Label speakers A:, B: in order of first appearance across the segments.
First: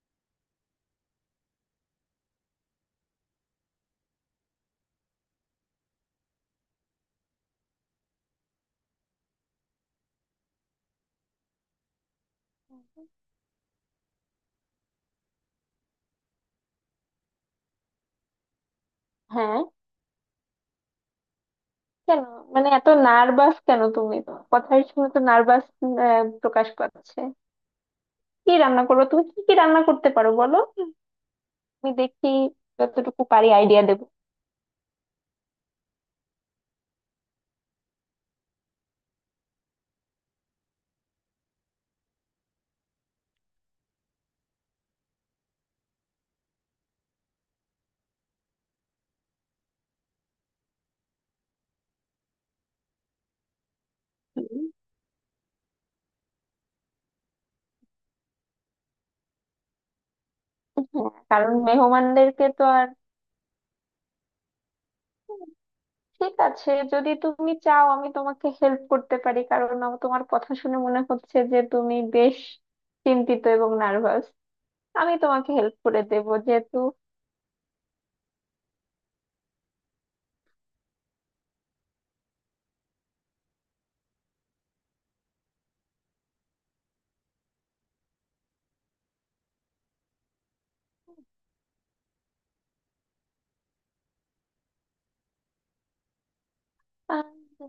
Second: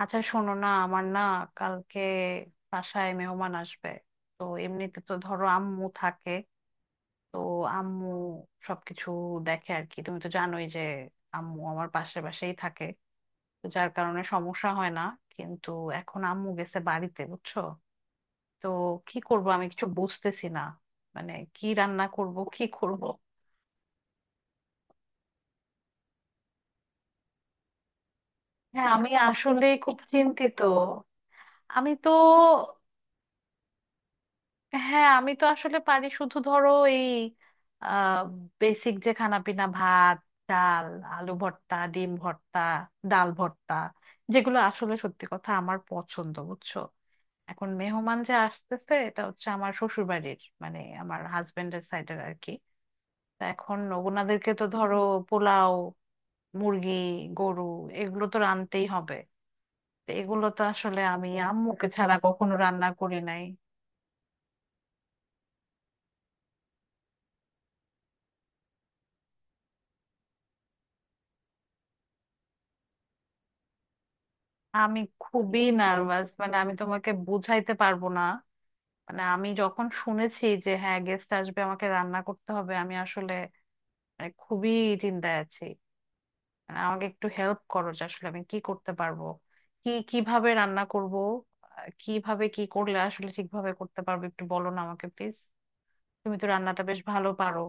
A: আচ্ছা শোনো না, আমার না কালকে বাসায় মেহমান আসবে। তো এমনিতে তো ধরো আম্মু থাকে, তো আম্মু সবকিছু দেখে আর কি। তুমি তো জানোই যে আম্মু আমার পাশে পাশেই থাকে, তো যার কারণে সমস্যা হয় না। কিন্তু এখন আম্মু গেছে বাড়িতে বুঝছো। তো কি করব
B: হ্যাঁ,
A: আমি কিছু বুঝতেছি না। মানে কি রান্না
B: কেন?
A: করব কি
B: মানে এত
A: করব।
B: নার্ভাস কেন? তুমি তো কথার শুনে তো নার্ভাস প্রকাশ পাচ্ছে। কি রান্না
A: হ্যাঁ,
B: করবো?
A: আমি
B: তুমি কি কি
A: আসলে
B: রান্না
A: খুব
B: করতে পারো বলো।
A: চিন্তিত। আমি
B: আমি
A: তো।
B: দেখি যতটুকু পারি আইডিয়া দেবো।
A: হ্যাঁ, আমি তো আসলে পারি শুধু ধরো এই বেসিক যে খানা পিনা, ভাত, ডাল, আলু ভর্তা, ডিম ভর্তা, ডাল ভর্তা, যেগুলো আসলে সত্যি কথা আমার পছন্দ বুঝছো। এখন মেহমান যে আসতেছে, এটা হচ্ছে আমার শ্বশুর বাড়ির, মানে আমার হাজবেন্ডের সাইডের আর কি। তা এখন ওনাদেরকে তো
B: হুম।
A: ধরো পোলাও, মুরগি, গরু, এগুলো তো রানতেই হবে। তো এগুলো তো আসলে
B: হ্যাঁ,
A: আমি
B: কারণ
A: আম্মুকে ছাড়া
B: মেহমানদেরকে
A: কখনো
B: তো আর
A: রান্না করি নাই।
B: ঠিক আছে, যদি তুমি চাও আমি তোমাকে হেল্প করতে পারি, কারণ আমার তোমার কথা শুনে মনে হচ্ছে যে তুমি বেশ চিন্তিত এবং নার্ভাস।
A: আমি
B: আমি তোমাকে
A: খুবই
B: হেল্প করে দেব
A: নার্ভাস, মানে আমি
B: যেহেতু।
A: তোমাকে বুঝাইতে পারবো না। মানে আমি যখন শুনেছি যে হ্যাঁ গেস্ট আসবে, আমাকে রান্না করতে হবে, আমি আসলে মানে খুবই চিন্তায় আছি। মানে আমাকে একটু হেল্প করো যে আসলে আমি কি করতে পারবো, কি কিভাবে রান্না করব। কিভাবে কি করলে আসলে ঠিকভাবে করতে পারবো একটু বলো না আমাকে প্লিজ। তুমি তো রান্নাটা বেশ ভালো পারো।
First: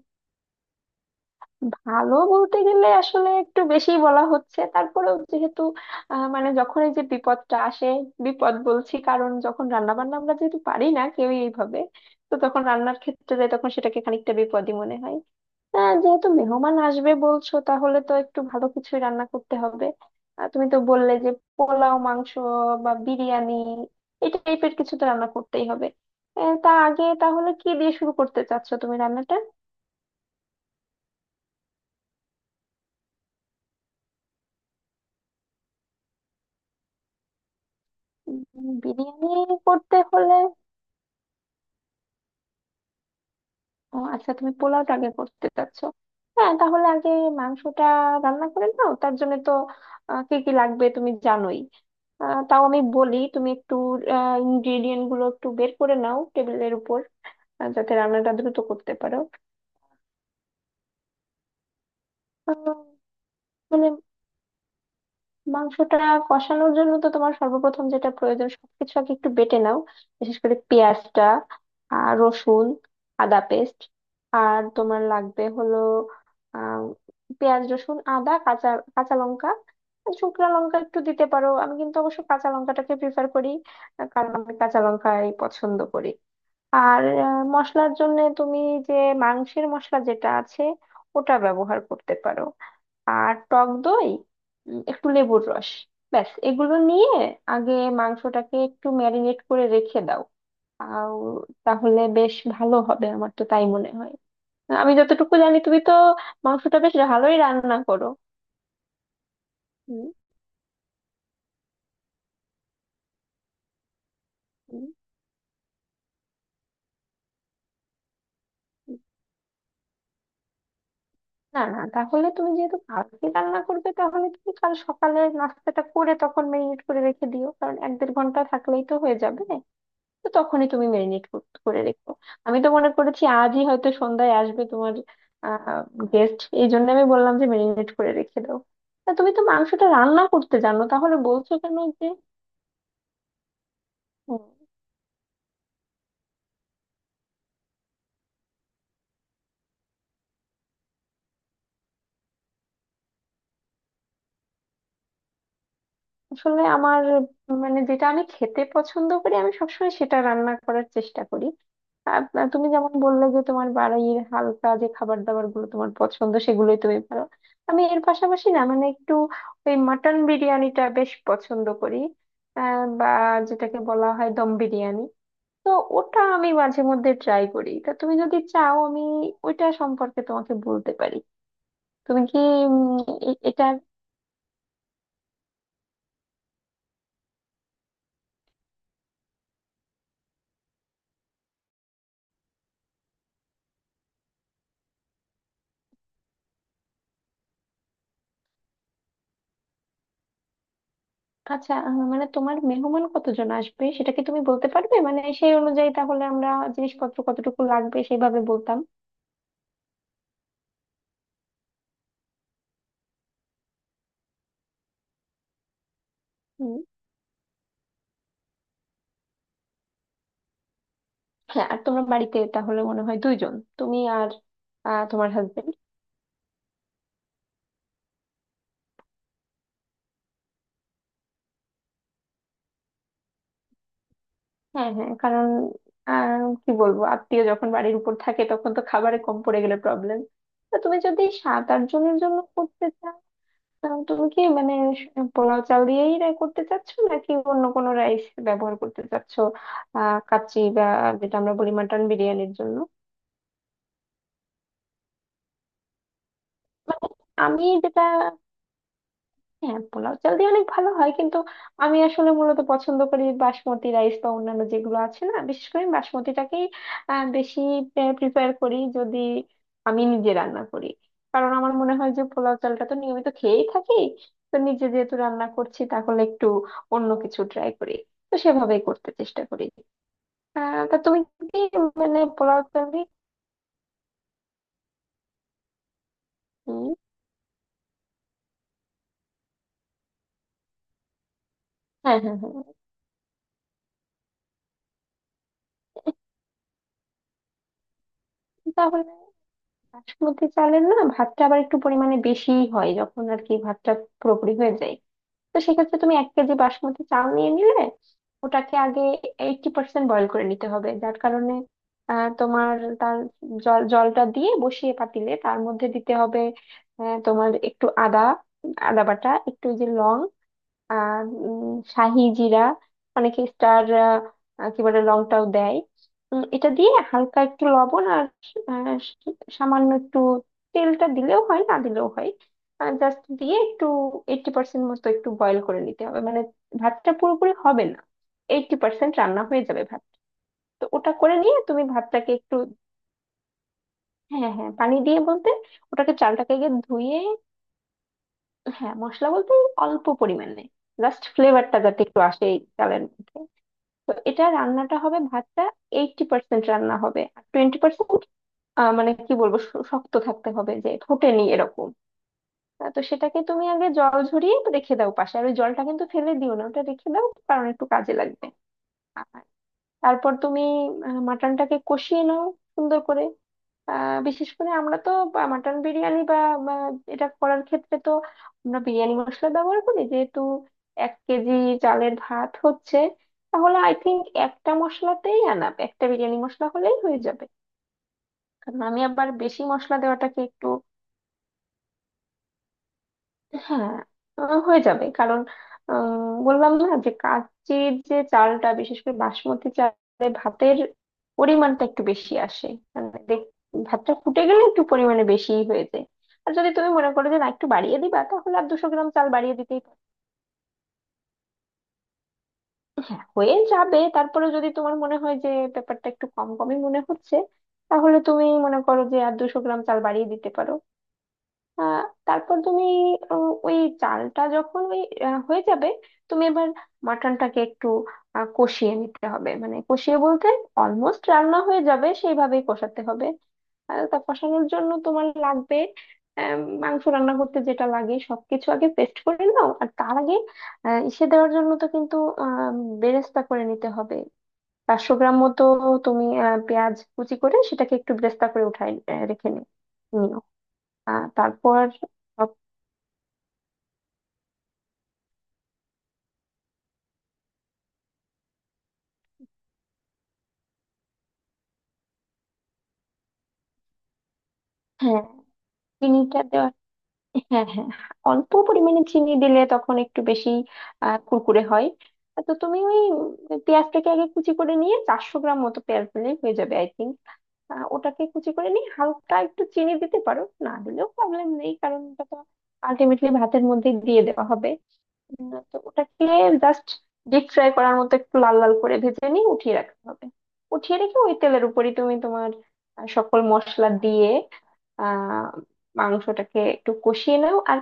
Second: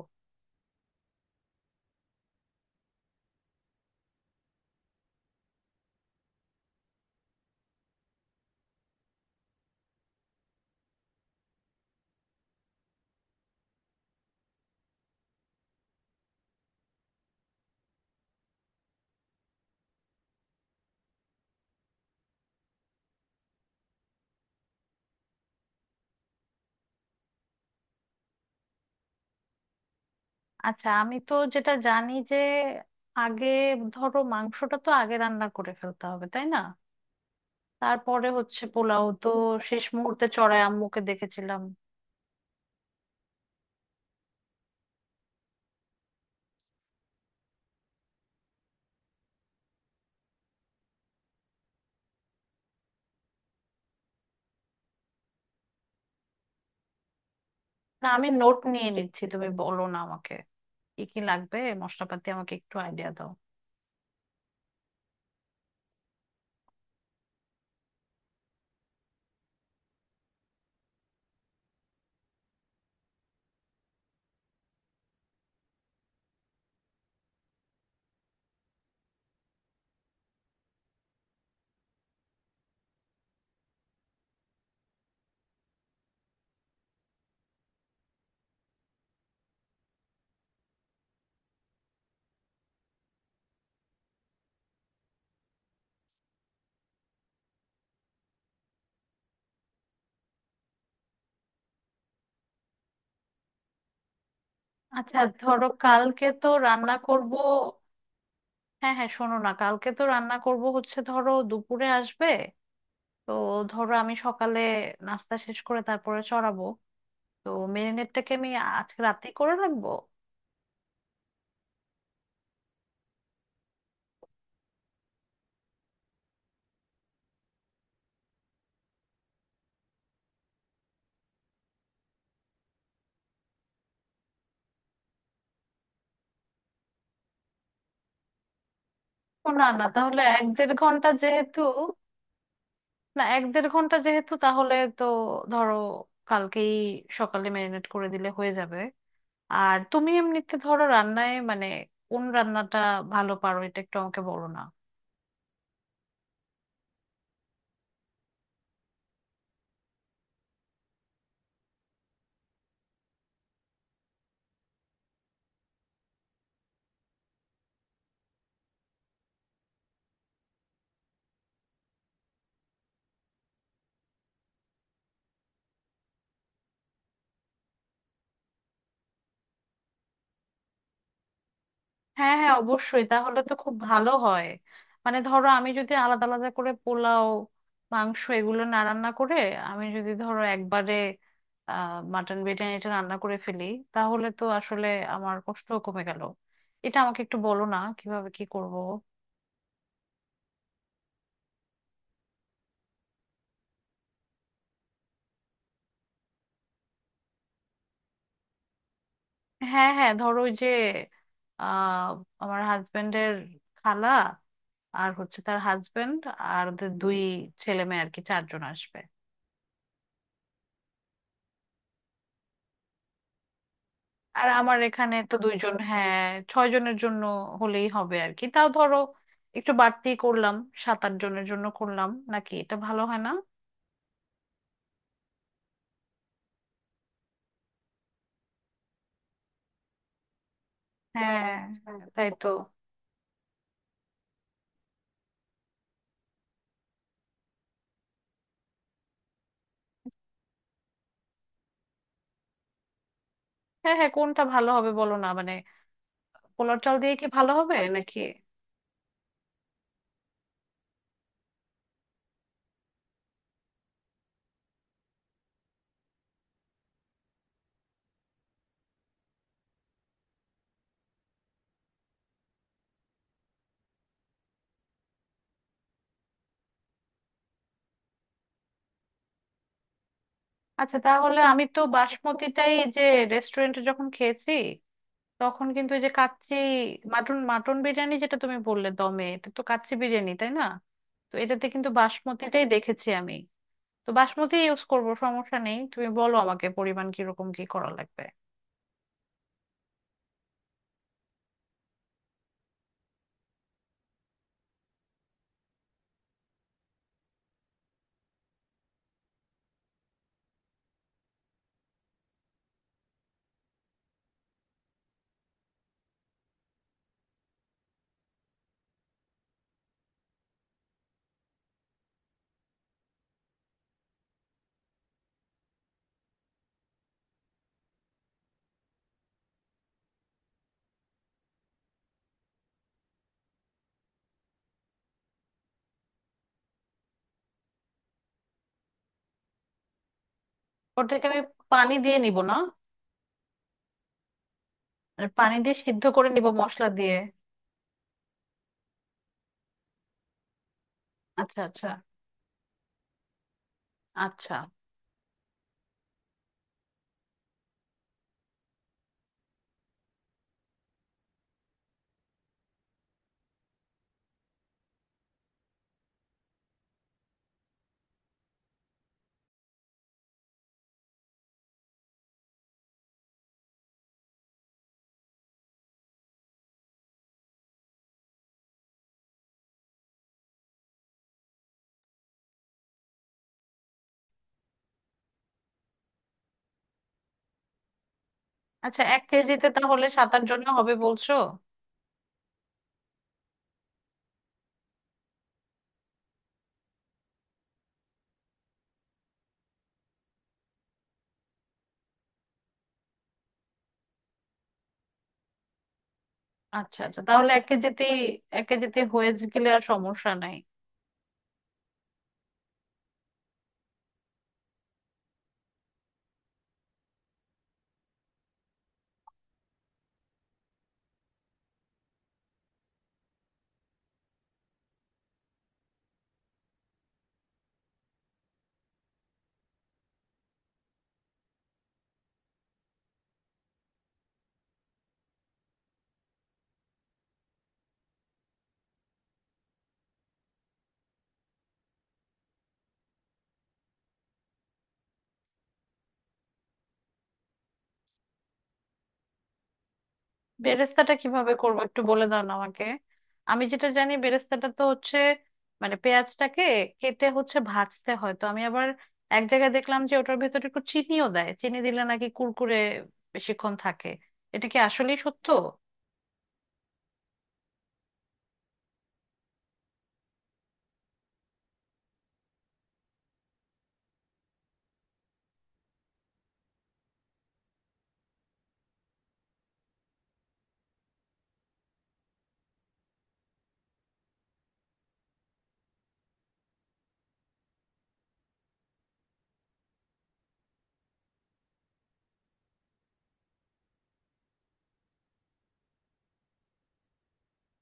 B: ভালো বলতে গেলে আসলে একটু বেশি বলা হচ্ছে। তারপরেও যেহেতু মানে যখন এই যে বিপদটা আসে, বিপদ বলছি কারণ যখন রান্না বান্না আমরা যেহেতু পারি না কেউই এইভাবে, তো তখন রান্নার ক্ষেত্রে যাই তখন সেটাকে খানিকটা বিপদই মনে হয়। যেহেতু মেহমান আসবে বলছো, তাহলে তো একটু ভালো কিছুই রান্না করতে হবে। তুমি তো বললে যে পোলাও মাংস বা বিরিয়ানি এই টাইপের কিছু তো রান্না করতেই হবে। তা আগে তাহলে কি দিয়ে শুরু করতে চাচ্ছো তুমি রান্নাটা?
A: আচ্ছা, আমি তো যেটা জানি যে আগে ধরো মাংসটা তো আগে রান্না করে ফেলতে হবে তাই না। তারপরে হচ্ছে
B: উম,
A: পোলাও তো
B: বিরিয়ানি
A: শেষ
B: করতে
A: মুহূর্তে
B: হলে
A: চড়াই আম্মুকে দেখেছিলাম।
B: ও আচ্ছা, তুমি পোলাওটা আগে করতে চাচ্ছো? হ্যাঁ, তাহলে আগে মাংসটা রান্না করে নাও, তার জন্য তো কি কি লাগবে তুমি জানোই। তাও আমি বলি, তুমি একটু ইনগ্রিডিয়েন্ট গুলো একটু বের করে নাও টেবিলের উপর, যাতে
A: না, আমি
B: রান্নাটা দ্রুত
A: নোট নিয়ে
B: করতে পারো।
A: নিচ্ছি, তুমি বলো না আমাকে কি কি লাগবে মশলাপাতি, আমাকে
B: আহ,
A: একটু আইডিয়া দাও।
B: মানে মাংসটা কষানোর জন্য তো তোমার সর্বপ্রথম যেটা প্রয়োজন সবকিছু আগে একটু বেটে নাও, বিশেষ করে পেঁয়াজটা, আর রসুন, আদা পেস্ট। আর তোমার লাগবে হলো আহ পেঁয়াজ, রসুন, আদা, কাঁচা কাঁচা লঙ্কা। শুকনো লঙ্কা একটু দিতে পারো, আমি কিন্তু অবশ্য কাঁচা লঙ্কাটাকে প্রিফার করি, কারণ আমি কাঁচা লঙ্কাই পছন্দ করি। আর মশলার জন্য তুমি যে মাংসের মশলা যেটা আছে ওটা ব্যবহার করতে পারো, আর টক দই, একটু লেবুর রস। ব্যাস, এগুলো নিয়ে আগে মাংসটাকে একটু ম্যারিনেট করে রেখে দাও। আও, তাহলে বেশ ভালো হবে, আমার তো তাই মনে হয়। আমি
A: আচ্ছা
B: যতটুকু জানি
A: ধরো
B: তুমি তো
A: কালকে তো
B: মাংসটা বেশ
A: রান্না করব।
B: ভালোই রান্না করো।
A: হ্যাঁ হ্যাঁ, শোনো না, কালকে তো
B: হুম।
A: রান্না করব হচ্ছে ধরো দুপুরে আসবে। তো ধরো আমি সকালে
B: হুম।
A: নাস্তা শেষ করে তারপরে চড়াবো। তো মেরিনেটটাকে আমি
B: হুম।
A: আজকে রাতেই করে রাখবো।
B: না না, তাহলে তুমি যেহেতু কালকে রান্না করবে, তাহলে তুমি কাল সকালে নাস্তাটা করে তখন ম্যারিনেট করে রেখে দিও, কারণ 1-1.5 ঘন্টা থাকলেই তো হয়ে যাবে। তো তখনই তুমি মেরিনেট করে রেখো। আমি তো মনে করেছি আজই হয়তো সন্ধ্যায় আসবে তোমার আহ গেস্ট, এই জন্য আমি বললাম যে মেরিনেট করে রেখে দাও। তা তুমি তো
A: ও না
B: মাংসটা
A: না, তাহলে
B: রান্না
A: এক
B: করতে
A: দেড়
B: জানো,
A: ঘন্টা
B: তাহলে বলছো
A: যেহেতু,
B: কেন যে
A: না এক দেড় ঘন্টা যেহেতু তাহলে তো ধরো কালকেই সকালে ম্যারিনেট করে দিলে হয়ে যাবে। আর তুমি এমনিতে ধরো রান্নায় মানে কোন রান্নাটা ভালো পারো এটা একটু আমাকে বলো না।
B: আসলে আমার মানে যেটা আমি খেতে পছন্দ করি আমি সবসময় সেটা রান্না করার চেষ্টা করি। আর তুমি যেমন বললে যে তোমার বাড়ির হালকা যে খাবার দাবার গুলো তোমার পছন্দ সেগুলোই তুমি পারো। আমি এর পাশাপাশি না মানে একটু ওই মাটন বিরিয়ানিটা বেশ পছন্দ করি, বা যেটাকে বলা হয় দম বিরিয়ানি, তো ওটা আমি মাঝে মধ্যে ট্রাই করি। তা তুমি যদি চাও আমি ওইটা সম্পর্কে তোমাকে বলতে পারি। তুমি
A: হ্যাঁ
B: কি
A: হ্যাঁ
B: উম,
A: অবশ্যই, তাহলে
B: এ-
A: তো
B: এটা
A: খুব ভালো হয়। মানে ধরো আমি যদি আলাদা আলাদা করে পোলাও, মাংস এগুলো না রান্না করে আমি যদি ধরো একবারে মাটন বিরিয়ানিটা রান্না করে ফেলি, তাহলে তো আসলে আমার কষ্ট কমে গেল। এটা আমাকে একটু বলো না কিভাবে কি করব।
B: আচ্ছা, মানে তোমার মেহমান কতজন আসবে সেটা কি তুমি বলতে পারবে? মানে সেই অনুযায়ী তাহলে আমরা জিনিসপত্র কতটুকু লাগবে সেইভাবে বলতাম।
A: হ্যাঁ হ্যাঁ, ধরো ওই যে আহ আমার হাজবেন্ডের খালা আর হচ্ছে তার হাজবেন্ড, আর
B: হুম।
A: ওদের দুই ছেলে মেয়ে আর কি, চারজন আসবে।
B: হ্যাঁ, আর তোমরা বাড়িতে তাহলে মনে হয় দুইজন, তুমি আর
A: আর আমার এখানে
B: তোমার
A: তো
B: হাজবেন্ড।
A: দুইজন, হ্যাঁ। ছয় জনের জন্য হলেই হবে আর কি, তাও ধরো একটু বাড়তি করলাম, সাত আট জনের জন্য করলাম নাকি, এটা ভালো হয় না?
B: হ্যাঁ হ্যাঁ, কারণ কি বলবো, আত্মীয় যখন বাড়ির উপর থাকে তখন তো খাবারে কম পড়ে গেলে প্রবলেম। তো তুমি যদি
A: হ্যাঁ
B: সাত আট
A: হ্যাঁ,
B: জনের
A: তাই
B: জন্য
A: তো।
B: করতে চাও তুমি কি মানে স- পোলাও চাল দিয়েই রাই করতে চাচ্ছ নাকি অন্য কোনো রাইস ব্যবহার করতে চাচ্ছ? কাচ্চি বা যেটা আমরা বলি মাটন বিরিয়ানির জন্য।
A: হ্যাঁ হ্যাঁ, কোনটা ভালো হবে বলো না, মানে পোলার চাল
B: মানে
A: দিয়ে কি ভালো
B: আমি
A: হবে
B: যেটা
A: নাকি।
B: হ্যাঁ, পোলাও চাল দিয়ে অনেক ভালো হয়, কিন্তু আমি আসলে মূলত পছন্দ করি বাসমতি রাইস বা অন্যান্য যেগুলো আছে, না বিশেষ করে আমি বাসমতিটাকেই বেশি প্রিপেয়ার করি যদি আমি নিজে রান্না করি, কারণ আমার মনে হয় যে পোলাও চালটা তো নিয়মিত খেয়েই থাকি, তো নিজে যেহেতু রান্না করছি তাহলে একটু অন্য কিছু ট্রাই করি, তো সেভাবেই করতে চেষ্টা করি। তা
A: আচ্ছা
B: তুমি
A: তাহলে
B: কি
A: আমি তো
B: মানে পোলাও
A: বাসমতিটাই
B: চাল
A: যে
B: দিয়ে
A: রেস্টুরেন্টে যখন খেয়েছি তখন কিন্তু, এই যে কাচ্চি
B: উম,
A: মাটন মাটন বিরিয়ানি যেটা তুমি বললে দমে, এটা তো কাচ্চি বিরিয়ানি তাই না। তো এটাতে কিন্তু
B: হ্যাঁ হ্যাঁ হ্যাঁ।
A: বাসমতিটাই দেখেছি আমি। তো বাসমতি ইউজ করব সমস্যা নেই, তুমি বলো আমাকে পরিমাণ কিরকম কি করা লাগবে।
B: তাহলে বাসমতি চালের না, ভাতটা আবার একটু পরিমাণে বেশি হয় যখন আর কি, ভাতটা পুরোপুরি হয়ে যায়। তো সেক্ষেত্রে তুমি 1 কেজি বাসমতি চাল নিয়ে নিলে ওটাকে আগে 80% বয়ল করে নিতে হবে, যার কারণে তোমার তার জলটা দিয়ে বসিয়ে পাতিলে তার মধ্যে দিতে হবে। তোমার একটু আদা আদা বাটা, একটু ওই যে লং, আহ উম, শাহি জিরা, অনেকে স্টার কি বলে, লংটাও দেয়। এটা দিয়ে হালকা একটু লবণ আর আহ, সামান্য একটু তেলটা দিলেও হয় না দিলেও হয়, জাস্ট দিয়ে একটু 80% মতো একটু বয়েল করে নিতে হবে, মানে ভাতটা পুরোপুরি হবে না, 80% রান্না হয়ে যাবে ভাত। তো ওটা
A: ওটাকে
B: করে
A: আমি
B: নিয়ে তুমি
A: পানি দিয়ে
B: ভাতটাকে
A: নিব
B: একটু
A: না?
B: হ্যাঁ হ্যাঁ, পানি দিয়ে
A: আর
B: বলতে,
A: পানি দিয়ে সিদ্ধ
B: ওটাকে
A: করে নিব
B: চালটাকে আগে
A: মশলা দিয়ে।
B: ধুয়ে হ্যাঁ, মশলা বলতে অল্প পরিমাণে জাস্ট
A: আচ্ছা
B: ফ্লেভারটা
A: আচ্ছা।
B: যাতে একটু আসে এই চালের মধ্যে। তো এটা
A: আচ্ছা
B: রান্নাটা হবে ভাতটা 80% রান্না হবে, আর 20% মানে কি বলবো শক্ত থাকতে হবে, যে ফোটেনি এরকম। তো সেটাকে তুমি আগে জল ঝরিয়ে রেখে দাও পাশে, আর ওই জলটা কিন্তু ফেলে দিও না, ওটা রেখে দাও কারণ একটু কাজে লাগবে। আর তারপর তুমি মাটনটাকে কষিয়ে নাও সুন্দর করে। বিশেষ করে আমরা তো মাটন বিরিয়ানি বা বা এটা করার ক্ষেত্রে তো আমরা বিরিয়ানি মশলা ব্যবহার করি যেহেতু। 1 কেজি চালের ভাত হচ্ছে, তাহলে আই থিঙ্ক একটা মশলাতেই আনাপ একটা বিরিয়ানি মশলা হলেই হয়ে যাবে, কারণ আমি
A: আচ্ছা, এক
B: আবার বেশি
A: কেজিতে
B: মশলা
A: তাহলে সাত
B: দেওয়াটাকে
A: আট জন
B: একটু
A: হবে বলছো?
B: হ্যাঁ, হয়ে যাবে কারণ আহ, বললাম না যে কাচির যে চালটা, বিশেষ করে বাসমতি চালে ভাতের পরিমাণটা একটু বেশি আসে। মানে ভাতটা ফুটে গেলে একটু পরিমাণে বেশি হয়ে যায়। আর যদি তুমি
A: আচ্ছা
B: মনে
A: আচ্ছা,
B: করো যে না
A: তাহলে এক
B: একটু বাড়িয়ে
A: কেজিতে
B: দিবা, তাহলে
A: এক
B: আর দুশো
A: কেজিতে
B: গ্রাম চাল
A: হয়ে
B: বাড়িয়ে
A: গেলে
B: দিতেই
A: আর
B: পারো।
A: সমস্যা নাই।
B: হ্যাঁ, হয়ে যাবে। তারপরে যদি তোমার মনে হয় যে ব্যাপারটা একটু কম কমই মনে হচ্ছে, তাহলে তুমি মনে করো যে আর 200 গ্রাম চাল বাড়িয়ে দিতে পারো। আহ, তারপর তুমি ওই চালটা যখন ওই হয়ে যাবে তুমি এবার মাটনটাকে একটু কষিয়ে নিতে হবে, মানে কষিয়ে বলতে অলমোস্ট রান্না হয়ে যাবে সেইভাবেই কষাতে হবে। আর তা কষানোর জন্য তোমার লাগবে আহ, মাংস রান্না করতে যেটা লাগে সবকিছু আগে পেস্ট করে নাও। আর তার আগে ইসে দেওয়ার জন্য তো কিন্তু আহ বেরেস্তা করে নিতে হবে। 400 গ্রাম মতো তুমি পেঁয়াজ কুচি করে সেটাকে একটু বেরেস্তা করে উঠাই রেখে নিও।
A: বেরেস্তাটা কিভাবে করবো
B: তারপর
A: একটু বলে দাও না আমাকে। আমি যেটা জানি বেরেস্তাটা তো হচ্ছে মানে পেঁয়াজটাকে কেটে হচ্ছে ভাজতে হয়, তো আমি আবার এক জায়গায় দেখলাম যে ওটার ভেতরে একটু চিনিও দেয়, চিনি দিলে নাকি কুরকুরে বেশিক্ষণ থাকে, এটা কি আসলেই
B: হ্যাঁ,
A: সত্য?
B: চিনিটা দেওয়া হ্যাঁ হ্যাঁ, অল্প পরিমাণে চিনি দিলে তখন একটু বেশি কুরকুরে হয়। তো তুমি ওই পেঁয়াজটাকে আগে কুচি করে নিয়ে 400 গ্রাম মতো পেঁয়াজ দিলেই হয়ে যাবে আই থিঙ্ক। ওটাকে কুচি করে নিয়ে হালকা একটু চিনি দিতে পারো, না দিলেও প্রবলেম নেই কারণ ওটা তো আলটিমেটলি ভাতের মধ্যে দিয়ে দেওয়া হবে। তো ওটাকে জাস্ট ডিপ ফ্রাই করার মতো একটু লাল লাল করে ভেজে নিয়ে উঠিয়ে রাখতে হবে। উঠিয়ে রেখে ওই তেলের উপরই তুমি তোমার সকল মশলা দিয়ে আহ মাংসটাকে একটু কষিয়ে নাও। আর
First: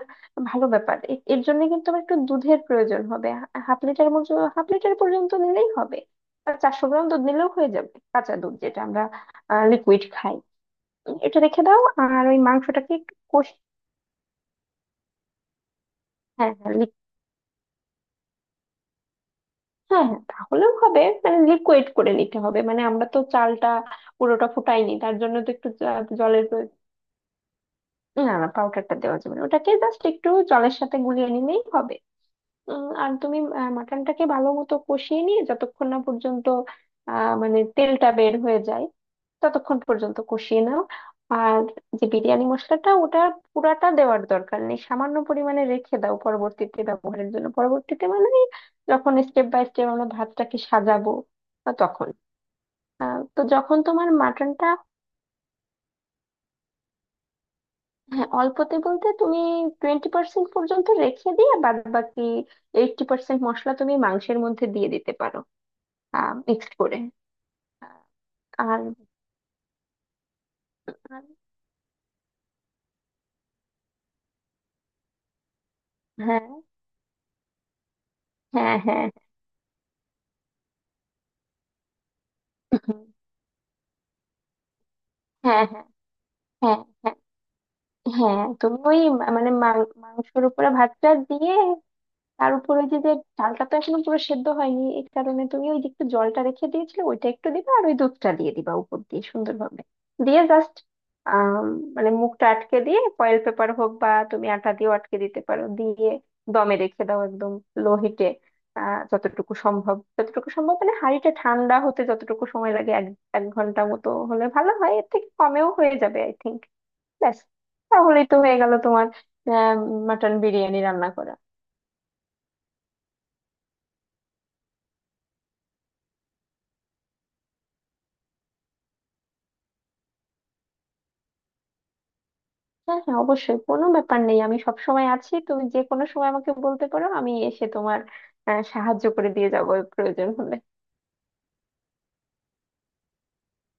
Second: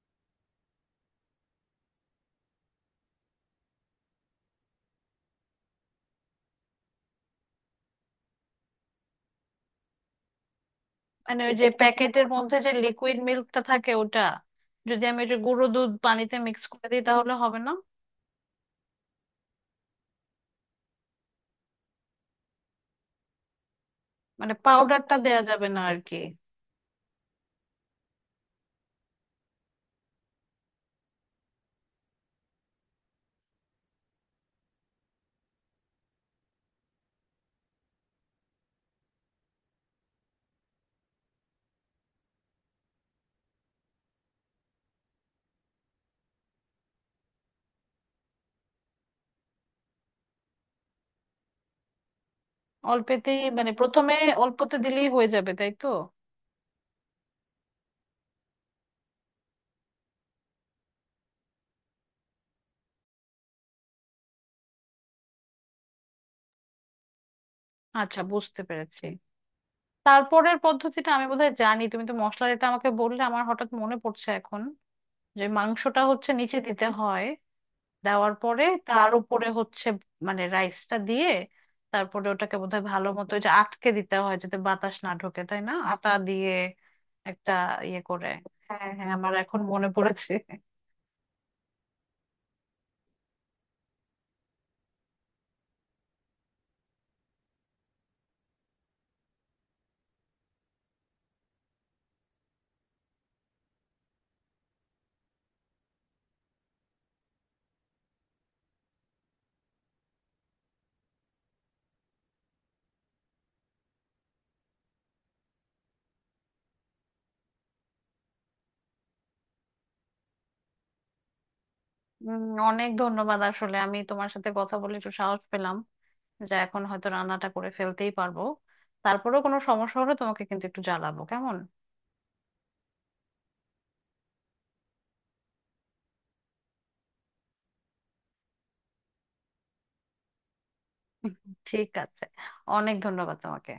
B: ভালো ব্যাপার এর জন্য কিন্তু আমার একটু দুধের প্রয়োজন হবে, হাফ লিটার মতো, হাফ লিটার পর্যন্ত নিলেই হবে। আর চারশো গ্রাম দুধ নিলেও হয়ে যাবে, কাঁচা দুধ যেটা আমরা লিকুইড খাই। এটা
A: মানে ওই
B: রেখে
A: যে
B: দাও আর
A: প্যাকেটের
B: ওই
A: মধ্যে যে
B: মাংসটাকে একটু
A: লিকুইড
B: কষি
A: মিল্কটা থাকে ওটা, যদি আমি ওই যে গুঁড়ো দুধ পানিতে
B: হ্যাঁ
A: মিক্স
B: হ্যাঁ
A: করে দিই তাহলে হবে না?
B: হ্যাঁ, হ্যাঁ তাহলেও হবে, মানে লিকুইড করে নিতে হবে, মানে আমরা তো চালটা পুরোটা
A: মানে
B: ফুটাইনি
A: পাউডারটা
B: তার জন্য
A: দেয়া
B: তো
A: যাবে
B: একটু
A: না আর কি।
B: জলের প্রয়োজন। না না, পাউডারটা দেওয়া যাবে না। ওটাকে জাস্ট একটু জলের সাথে গুলিয়ে নিলেই হবে। আর তুমি মাটনটাকে ভালো মতো কষিয়ে নিয়ে যতক্ষণ না পর্যন্ত মানে তেলটা বের হয়ে যায় ততক্ষণ পর্যন্ত কষিয়ে নাও। আর যে বিরিয়ানি মশলাটা ওটা পুরাটা দেওয়ার দরকার নেই, সামান্য পরিমাণে রেখে দাও পরবর্তীতে ব্যবহারের জন্য, পরবর্তীতে মানে যখন স্টেপ বাই স্টেপ আমরা ভাতটাকে সাজাবো তখন তো
A: অল্পেতেই, মানে
B: যখন তোমার
A: প্রথমে
B: মাটনটা
A: অল্পতে দিলেই হয়ে যাবে তাই তো?
B: হ্যাঁ, অল্পতে বলতে তুমি 20% পর্যন্ত রেখে দিয়ে বাদ বাকি 80% মশলা তুমি মাংসের মধ্যে দিয়ে দিতে পারো মিক্সড করে আহ,
A: আচ্ছা, বুঝতে
B: আর
A: পেরেছি। তারপরের পদ্ধতিটা আমি
B: আর-
A: বোধহয় জানি। তুমি তো মশলার এটা আমাকে বললে আমার হঠাৎ মনে পড়ছে এখন, যে মাংসটা হচ্ছে
B: হ্যাঁ
A: নিচে দিতে হয়, দেওয়ার পরে
B: হ্যাঁ হ্যাঁ,
A: তার
B: হ্যাঁ
A: উপরে হচ্ছে মানে রাইসটা দিয়ে, তারপরে ওটাকে বোধহয় ভালো মতো ওই যে আটকে দিতে হয় যাতে বাতাস না ঢোকে তাই না, আটা দিয়ে
B: হ্যাঁ হ্যাঁ, হ্যাঁ
A: একটা ইয়ে করে।
B: হ্যাঁ, তুমি
A: হ্যাঁ
B: ওই
A: হ্যাঁ, আমার
B: মানে
A: এখন মনে পড়েছে।
B: মাংসের উপরে ভাতটা দিয়ে তার উপরে যে যে চালটা তো এখনো পুরো সেদ্ধ হয়নি এই কারণে তুমি ওই যে একটু জলটা রেখে দিয়েছিলে ওইটা একটু দিবা, আর ওই দুধটা দিয়ে দিবা উপর দিয়ে সুন্দরভাবে দিয়ে জাস্ট আহ মানে মুখটা আটকে দিয়ে ফয়েল পেপার হোক বা তুমি আটা দিয়েও আটকে দিতে পারো দিয়ে দমে রেখে দাও একদম লো হিটে। যতটুকু সম্ভব যতটুকু সম্ভব মানে হাঁড়িটা ঠান্ডা হতে যতটুকু সময় লাগে এক 1 ঘন্টা মতো হলে ভালো হয়, এর থেকে কমেও হয়ে যাবে আই থিঙ্ক। ব্যাস, তাহলেই তো হয়ে গেল তোমার মাটন বিরিয়ানি রান্না করা।
A: উম, অনেক ধন্যবাদ, আসলে আমি তোমার সাথে কথা বলে একটু সাহস পেলাম যে এখন হয়তো রান্নাটা করে ফেলতেই পারবো। তারপরেও কোনো সমস্যা হলে তোমাকে কিন্তু একটু জানাবো, কেমন?
B: হ্যাঁ হ্যাঁ, অবশ্যই কোনো ব্যাপার নেই, আমি সব সময় আছি তুমি যে কোনো সময় আমাকে বলতে পারো, আমি এসে তোমার সাহায্য করে দিয়ে যাবো প্রয়োজন হলে।
A: ঠিক আছে, অনেক ধন্যবাদ তোমাকে।